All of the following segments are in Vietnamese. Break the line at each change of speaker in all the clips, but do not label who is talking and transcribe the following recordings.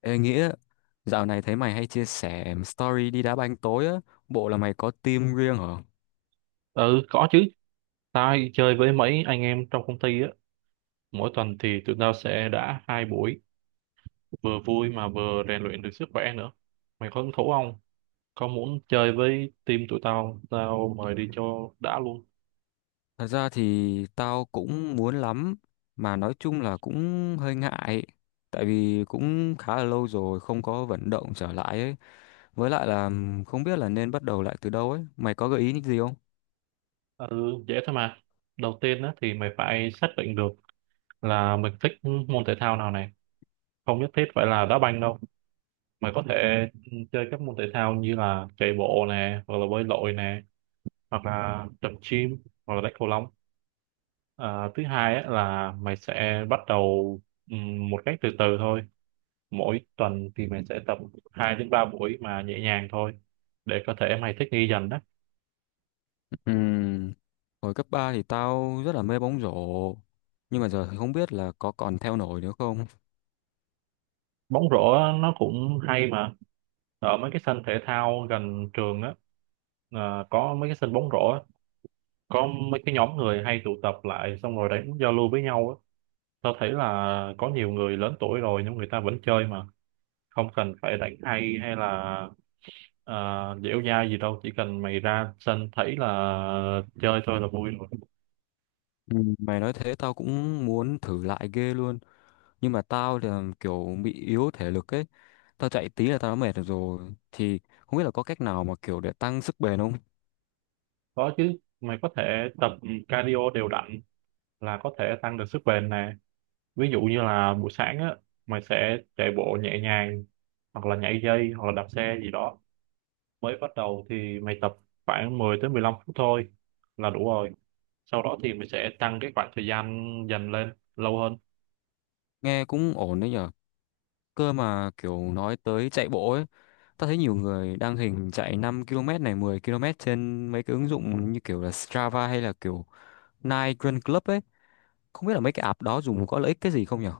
Ê Nghĩa, dạo này thấy mày hay chia sẻ story đi đá banh tối á, bộ là mày có team riêng hả?
Ừ, có chứ. Tao hay chơi với mấy anh em trong công ty á. Mỗi tuần thì tụi tao sẽ đã hai buổi, vừa vui mà vừa rèn luyện được sức khỏe nữa. Mày có hứng thú không? Có muốn chơi với team tụi tao, tao mời đi cho đã luôn.
Thật ra thì tao cũng muốn lắm, mà nói chung là cũng hơi ngại, tại vì cũng khá là lâu rồi không có vận động trở lại ấy. Với lại là không biết là nên bắt đầu lại từ đâu ấy, mày có gợi ý những gì không?
Ừ, dễ thôi mà. Đầu tiên á, thì mày phải xác định được là mình thích môn thể thao nào này. Không nhất thiết phải là đá banh đâu. Mày có thể chơi các môn thể thao như là chạy bộ nè, hoặc là bơi lội nè, hoặc là tập gym, hoặc là đánh cầu lông. À, thứ hai á, là mày sẽ bắt đầu một cách từ từ thôi. Mỗi tuần thì mày sẽ tập 2 đến 3 buổi mà nhẹ nhàng thôi, để có thể mày thích nghi dần đó.
Ừm, Hồi cấp 3 thì tao rất là mê bóng rổ, nhưng mà giờ thì không biết là có còn theo nổi nữa không?
Bóng rổ á, nó cũng hay mà. Ở mấy cái sân thể thao gần trường á, có mấy cái sân bóng rổ á, có mấy cái nhóm người hay tụ tập lại xong rồi đánh giao lưu với nhau á. Tao thấy là có nhiều người lớn tuổi rồi nhưng người ta vẫn chơi mà không cần phải đánh hay hay là. À, dẻo dai gì đâu, chỉ cần mày ra sân thấy là chơi thôi là vui rồi.
Mày nói thế tao cũng muốn thử lại ghê luôn. Nhưng mà tao thì là kiểu bị yếu thể lực ấy, tao chạy tí là tao đã mệt rồi thì không biết là có cách nào mà kiểu để tăng sức bền không?
Có chứ, mày có thể tập cardio đều đặn là có thể tăng được sức bền nè. Ví dụ như là buổi sáng á, mày sẽ chạy bộ nhẹ nhàng hoặc là nhảy dây hoặc là đạp xe gì đó. Mới bắt đầu thì mày tập khoảng 10 tới 15 phút thôi là đủ rồi. Sau đó thì mày sẽ tăng cái khoảng thời gian dần lên lâu hơn.
Nghe cũng ổn đấy nhở. Cơ mà kiểu nói tới chạy bộ ấy, tao thấy nhiều người đăng hình chạy 5 km này 10 km trên mấy cái ứng dụng như kiểu là Strava hay là kiểu Nike Run Club ấy, không biết là mấy cái app đó dùng có lợi ích cái gì không nhở?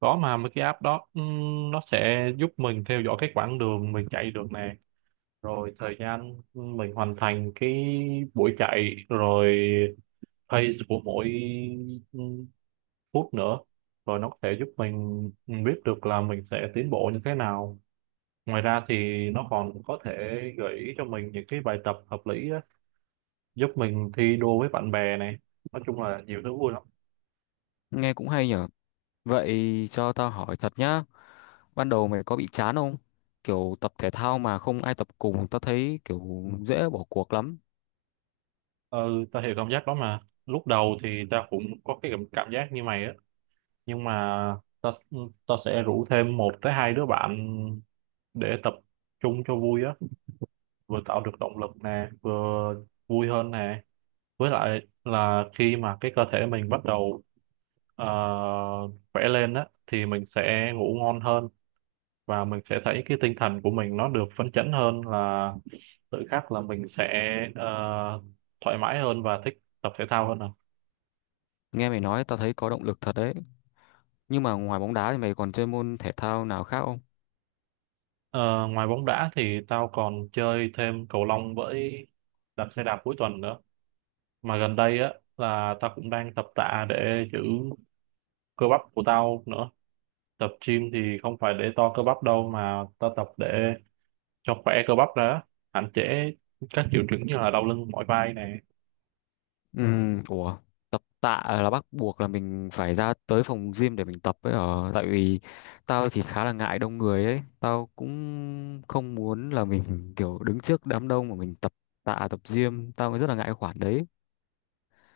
Có mà, mấy cái app đó nó sẽ giúp mình theo dõi cái quãng đường mình chạy được nè, rồi thời gian mình hoàn thành cái buổi chạy, rồi pace của mỗi ừ, phút nữa. Rồi nó có thể giúp mình biết được là mình sẽ tiến bộ như thế nào. Ngoài ra thì nó còn có thể gợi ý cho mình những cái bài tập hợp lý á, giúp mình thi đua với bạn bè này. Nói chung là nhiều thứ vui lắm.
Nghe cũng hay nhở. Vậy cho tao hỏi thật nhá, ban đầu mày có bị chán không? Kiểu tập thể thao mà không ai tập cùng, tao thấy kiểu dễ bỏ cuộc lắm.
Ừ, ta hiểu cảm giác đó mà. Lúc đầu thì ta cũng có cái cảm cảm giác như mày á, nhưng mà ta ta sẽ rủ thêm một tới hai đứa bạn để tập trung cho vui á, vừa tạo được động lực nè, vừa vui hơn nè. Với lại là khi mà cái cơ thể mình bắt đầu ờ, khỏe lên á thì mình sẽ ngủ ngon hơn, và mình sẽ thấy cái tinh thần của mình nó được phấn chấn hơn, là tự khắc là mình sẽ ờ, thoải mái hơn và thích tập thể thao hơn à.
Nghe mày nói tao thấy có động lực thật đấy, nhưng mà ngoài bóng đá thì mày còn chơi môn thể thao nào khác không?
Ờ, ngoài bóng đá thì tao còn chơi thêm cầu lông với đạp xe đạp cuối tuần nữa. Mà gần đây á là tao cũng đang tập tạ để giữ cơ bắp của tao nữa. Tập gym thì không phải để to cơ bắp đâu, mà tao tập để cho khỏe cơ bắp ra, hạn chế các triệu chứng như là đau lưng mỏi vai này.
Ừ. Ủa, tập tạ là bắt buộc là mình phải ra tới phòng gym để mình tập ấy ở, tại vì tao thì khá là ngại đông người ấy, tao cũng không muốn là mình kiểu đứng trước đám đông mà mình tập tạ, tập gym tao rất là ngại cái khoản đấy.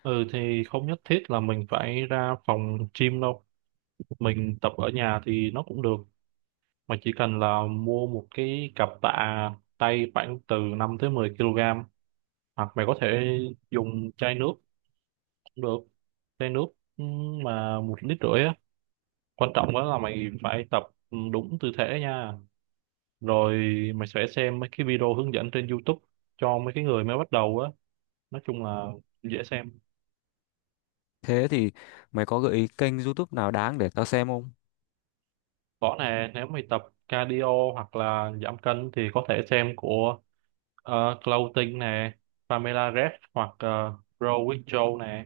Ừ, thì không nhất thiết là mình phải ra phòng gym đâu, mình tập ở nhà thì nó cũng được. Mà chỉ cần là mua một cái cặp tạ tay khoảng từ 5 tới 10 kg, hoặc mày có thể dùng chai nước cũng được. Chai nước ừ, mà 1,5 lít á. Quan trọng đó là mày phải tập đúng tư thế nha. Rồi mày sẽ xem mấy cái video hướng dẫn trên YouTube cho mấy cái người mới bắt đầu á. Nói chung là dễ xem.
Thế thì mày có gợi ý kênh YouTube nào đáng để tao xem không?
Có nè, nếu mày tập cardio hoặc là giảm cân thì có thể xem của Clothing nè, Pamela Reif, hoặc Grow with Joe nè.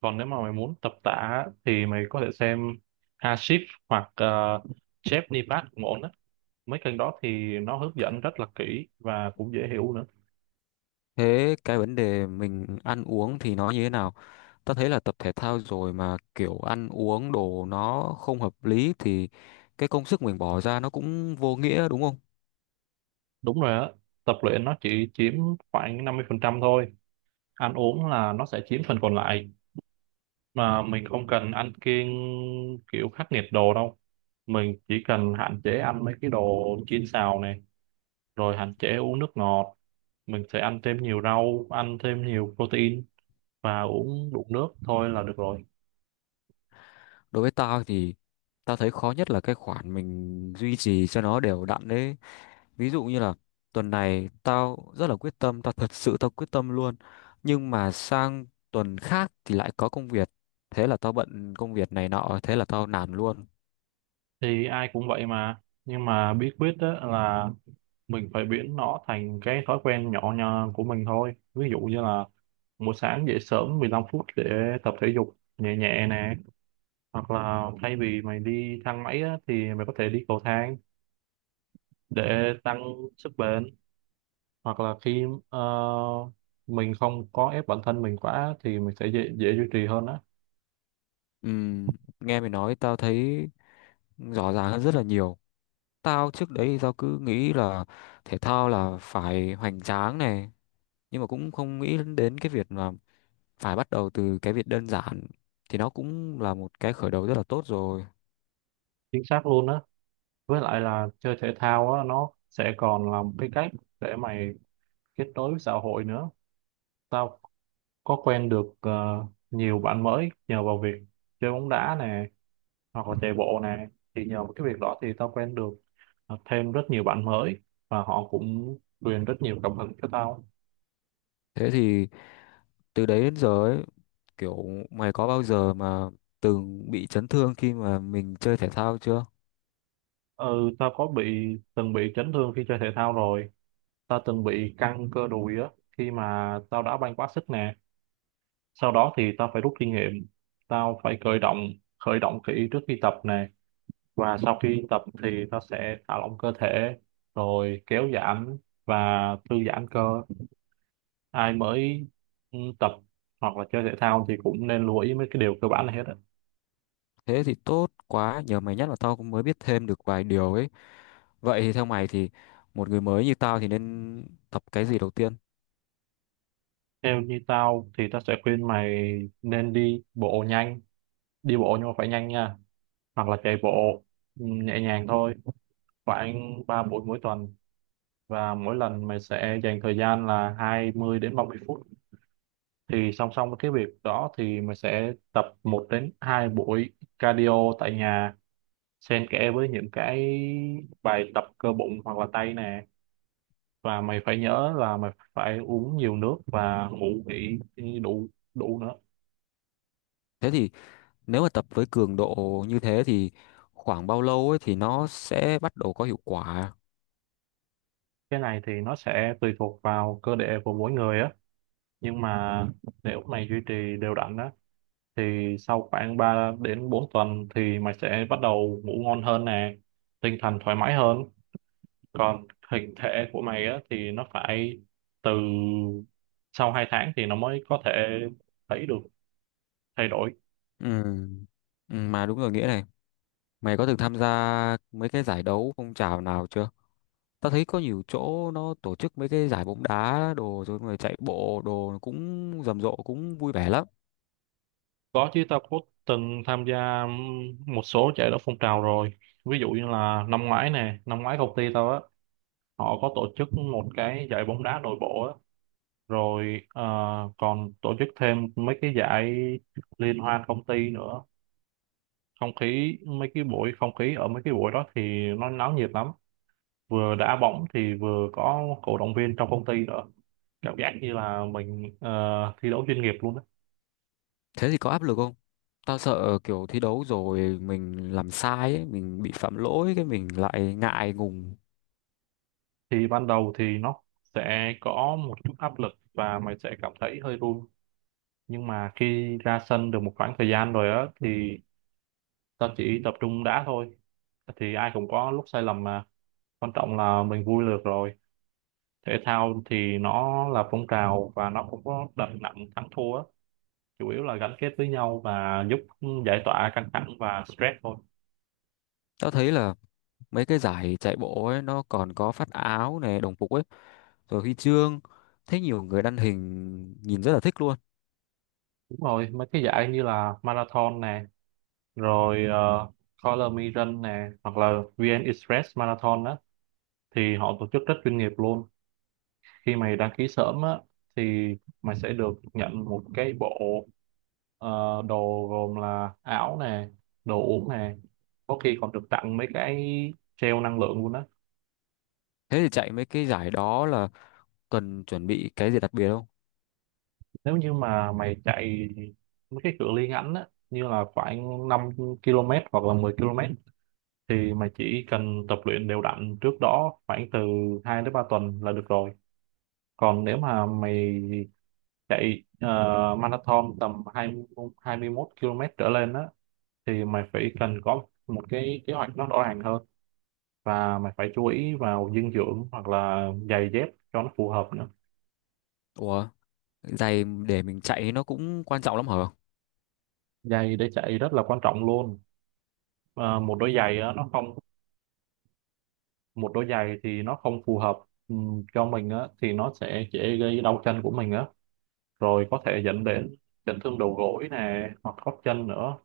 Còn nếu mà mày muốn tập tạ á, thì mày có thể xem Hashif hoặc Jeff Nipat cũng ổn á. Mấy kênh đó thì nó hướng dẫn rất là kỹ và cũng dễ hiểu nữa.
Thế cái vấn đề mình ăn uống thì nó như thế nào? Ta thấy là tập thể thao rồi mà kiểu ăn uống đồ nó không hợp lý thì cái công sức mình bỏ ra nó cũng vô nghĩa đúng không?
Đúng rồi á, tập luyện nó chỉ chiếm khoảng 50% thôi, ăn uống là nó sẽ chiếm phần còn lại. Mà mình không cần ăn kiêng kiểu khắc nghiệt đồ đâu, mình chỉ cần hạn chế ăn mấy cái đồ chiên xào này, rồi hạn chế uống nước ngọt. Mình sẽ ăn thêm nhiều rau, ăn thêm nhiều protein và uống đủ nước thôi là được rồi.
Đối với tao thì tao thấy khó nhất là cái khoản mình duy trì cho nó đều đặn đấy. Ví dụ như là tuần này tao rất là quyết tâm, tao thật sự tao quyết tâm luôn. Nhưng mà sang tuần khác thì lại có công việc. Thế là tao bận công việc này nọ, thế là tao nản luôn.
Thì ai cũng vậy mà, nhưng mà bí quyết đó là mình phải biến nó thành cái thói quen nhỏ nhặt của mình thôi. Ví dụ như là buổi sáng dậy sớm 15 phút để tập thể dục nhẹ nhẹ nè, hoặc là thay vì mày đi thang máy á, thì mày có thể đi cầu thang để tăng sức bền. Hoặc là khi ờ, mình không có ép bản thân mình quá thì mình sẽ dễ duy trì hơn á.
Ừm, Nghe mày nói tao thấy rõ ràng hơn rất là nhiều. Tao trước đấy thì tao cứ nghĩ là thể thao là phải hoành tráng này, nhưng mà cũng không nghĩ đến cái việc là phải bắt đầu từ cái việc đơn giản thì nó cũng là một cái khởi đầu rất là tốt rồi.
Chính xác luôn á. Với lại là chơi thể thao á, nó sẽ còn là một cái cách để mày kết nối với xã hội nữa. Tao có quen được nhiều bạn mới nhờ vào việc chơi bóng đá nè, hoặc là chạy bộ nè. Thì nhờ vào cái việc đó thì tao quen được thêm rất nhiều bạn mới, và họ cũng truyền rất nhiều cảm hứng cho tao.
Thế thì từ đấy đến giờ ấy, kiểu mày có bao giờ mà từng bị chấn thương khi mà mình chơi thể thao chưa?
Ừ, tao có bị từng bị chấn thương khi chơi thể thao rồi. Tao từng bị căng cơ đùi á, khi mà tao đã banh quá sức nè. Sau đó thì tao phải rút kinh nghiệm, tao phải khởi động, khởi động kỹ trước khi tập nè. Và sau khi tập thì tao sẽ thả lỏng cơ thể, rồi kéo giãn và thư giãn cơ. Ai mới tập hoặc là chơi thể thao thì cũng nên lưu ý mấy cái điều cơ bản này hết á.
Thế thì tốt quá, nhờ mày nhắc là tao cũng mới biết thêm được vài điều ấy. Vậy thì theo mày thì một người mới như tao thì nên tập cái gì đầu tiên?
Theo như tao thì tao sẽ khuyên mày nên đi bộ nhanh, đi bộ nhưng mà phải nhanh nha, hoặc là chạy bộ nhẹ nhàng thôi, khoảng 3 buổi mỗi tuần, và mỗi lần mày sẽ dành thời gian là 20 đến 30 phút. Thì song song với cái việc đó thì mày sẽ tập một đến 2 buổi cardio tại nhà, xen kẽ với những cái bài tập cơ bụng hoặc là tay nè. Và mày phải nhớ là mày phải uống nhiều nước và ngủ nghỉ đủ, đủ nữa.
Thế thì nếu mà tập với cường độ như thế thì khoảng bao lâu ấy thì nó sẽ bắt đầu có hiệu quả?
Cái này thì nó sẽ tùy thuộc vào cơ địa của mỗi người á. Nhưng mà nếu mày duy trì đều đặn á, thì sau khoảng 3 đến 4 tuần thì mày sẽ bắt đầu ngủ ngon hơn nè, tinh thần thoải mái hơn. Còn hình thể của mày á thì nó phải từ sau 2 tháng thì nó mới có thể thấy được thay đổi.
Ừ. Ừ mà đúng rồi Nghĩa này, mày có từng tham gia mấy cái giải đấu phong trào nào chưa? Tao thấy có nhiều chỗ nó tổ chức mấy cái giải bóng đá đồ rồi người chạy bộ đồ cũng rầm rộ cũng vui vẻ lắm.
Có chứ, tao cũng từng tham gia một số giải đấu phong trào rồi. Ví dụ như là năm ngoái nè, năm ngoái công ty tao á họ có tổ chức một cái giải bóng đá nội bộ á. Rồi còn tổ chức thêm mấy cái giải liên hoan công ty nữa. Không khí mấy cái buổi Không khí ở mấy cái buổi đó thì nó náo nhiệt lắm, vừa đá bóng thì vừa có cổ động viên trong công ty nữa. Cảm giác như là mình thi đấu chuyên nghiệp luôn đó.
Thế thì có áp lực không? Tao sợ kiểu thi đấu rồi mình làm sai ấy, mình bị phạm lỗi cái mình lại ngại ngùng.
Thì ban đầu thì nó sẽ có một chút áp lực và mày sẽ cảm thấy hơi run. Nhưng mà khi ra sân được một khoảng thời gian rồi á, thì tao chỉ tập trung đá thôi. Thì ai cũng có lúc sai lầm mà, quan trọng là mình vui được rồi. Thể thao thì nó là phong trào và nó không có đặt nặng thắng thua á. Chủ yếu là gắn kết với nhau và giúp giải tỏa căng thẳng và stress thôi.
Tao thấy là mấy cái giải chạy bộ ấy nó còn có phát áo này đồng phục ấy, rồi huy chương, thấy nhiều người đăng hình nhìn rất là thích luôn.
Đúng rồi, mấy cái giải như là marathon nè, rồi uh, Color Me Run nè, hoặc là VN Express Marathon á, thì họ tổ chức rất chuyên nghiệp luôn. Khi mày đăng ký sớm á thì mày sẽ được nhận một cái bộ đồ gồm là áo nè, đồ uống nè, có khi còn được tặng mấy cái gel năng lượng luôn á.
Thế thì chạy mấy cái giải đó là cần chuẩn bị cái gì đặc biệt không?
Nếu như mà mày chạy mấy cái cự ly ngắn á, như là khoảng 5 km hoặc là 10 km, thì mày chỉ cần tập luyện đều đặn trước đó khoảng từ 2 đến 3 tuần là được rồi. Còn nếu mà mày chạy marathon tầm 20, 21 km trở lên á, thì mày phải cần có một cái kế hoạch nó rõ ràng hơn, và mày phải chú ý vào dinh dưỡng hoặc là giày dép cho nó phù hợp nữa.
Ủa, giày để mình chạy nó cũng quan trọng lắm hả?
Giày để chạy rất là quan trọng luôn. Ờ, một đôi giày á, nó không Một đôi giày thì nó không phù hợp cho mình á thì nó sẽ dễ gây đau chân của mình á, rồi có thể dẫn đến chấn thương đầu gối nè, hoặc gót chân nữa.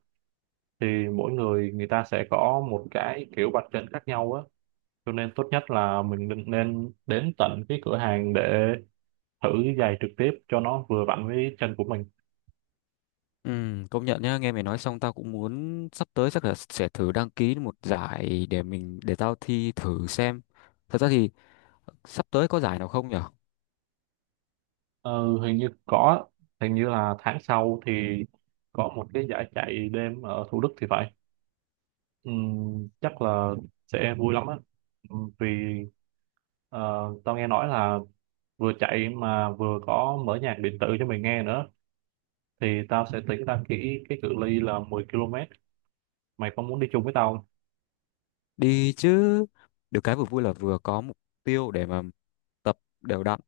Thì mỗi người người, ta sẽ có một cái kiểu bật chân khác nhau á. Cho nên tốt nhất là mình nên nên đến tận cái cửa hàng để thử giày trực tiếp cho nó vừa vặn với chân của mình.
Ừ, công nhận nhá, nghe mày nói xong tao cũng muốn sắp tới chắc là sẽ thử đăng ký một giải để mình để tao thi thử xem. Thật ra thì sắp tới có giải nào không nhở?
Ừ, hình như có. Hình như là tháng sau thì có một cái giải chạy đêm ở Thủ Đức thì phải. Chắc là sẽ vui lắm á. Vì ờ, tao nghe nói là vừa chạy mà vừa có mở nhạc điện tử cho mình nghe nữa. Thì tao sẽ tính ra kỹ cái cự ly là 10 km. Mày có muốn đi chung với tao không?
Đi chứ, được cái vừa vui là vừa có mục tiêu để mà tập đều đặn.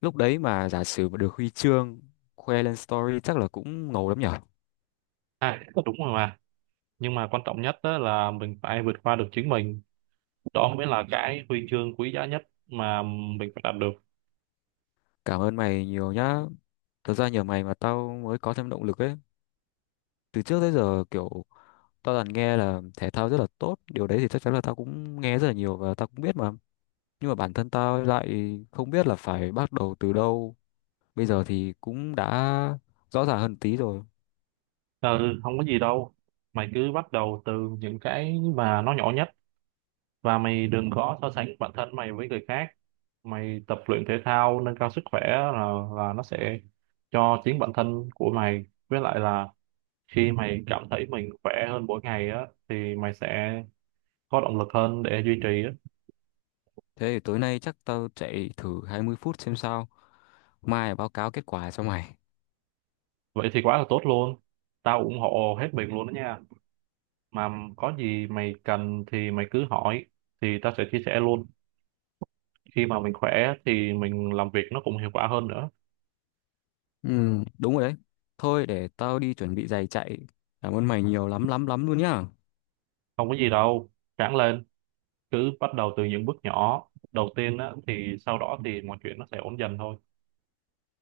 Lúc đấy mà giả sử mà được huy chương khoe lên story chắc là cũng ngầu lắm nhở.
À, đúng rồi mà, nhưng mà quan trọng nhất đó là mình phải vượt qua được chính mình. Đó mới là cái huy chương quý giá nhất mà mình phải đạt được.
Cảm ơn mày nhiều nhá. Thật ra nhờ mày mà tao mới có thêm động lực ấy. Từ trước tới giờ kiểu tao toàn nghe là thể thao rất là tốt. Điều đấy thì chắc chắn là tao cũng nghe rất là nhiều và tao cũng biết mà. Nhưng mà bản thân tao lại không biết là phải bắt đầu từ đâu. Bây giờ thì cũng đã rõ ràng hơn tí rồi.
Ừ, không có gì đâu, mày cứ bắt đầu từ những cái mà nó nhỏ nhất, và mày đừng có so sánh bản thân mày với người khác. Mày tập luyện thể thao nâng cao sức khỏe là nó sẽ cho chính bản thân của mày. Với lại là khi mày cảm thấy mình khỏe hơn mỗi ngày á thì mày sẽ có động lực hơn để duy trì á.
Thế thì tối nay chắc tao chạy thử 20 phút xem sao. Mai báo cáo kết quả cho mày.
Vậy thì quá là tốt luôn, tao ủng hộ hết mình luôn đó nha. Mà có gì mày cần thì mày cứ hỏi, thì tao sẽ chia sẻ luôn. Khi mà mình khỏe thì mình làm việc nó cũng hiệu quả hơn nữa.
Ừ, đúng rồi đấy. Thôi để tao đi chuẩn bị giày chạy. Cảm ơn mày nhiều lắm lắm lắm luôn nhá.
Không có gì đâu, ráng lên. Cứ bắt đầu từ những bước nhỏ đầu tiên á, thì sau đó thì mọi chuyện nó sẽ ổn dần thôi.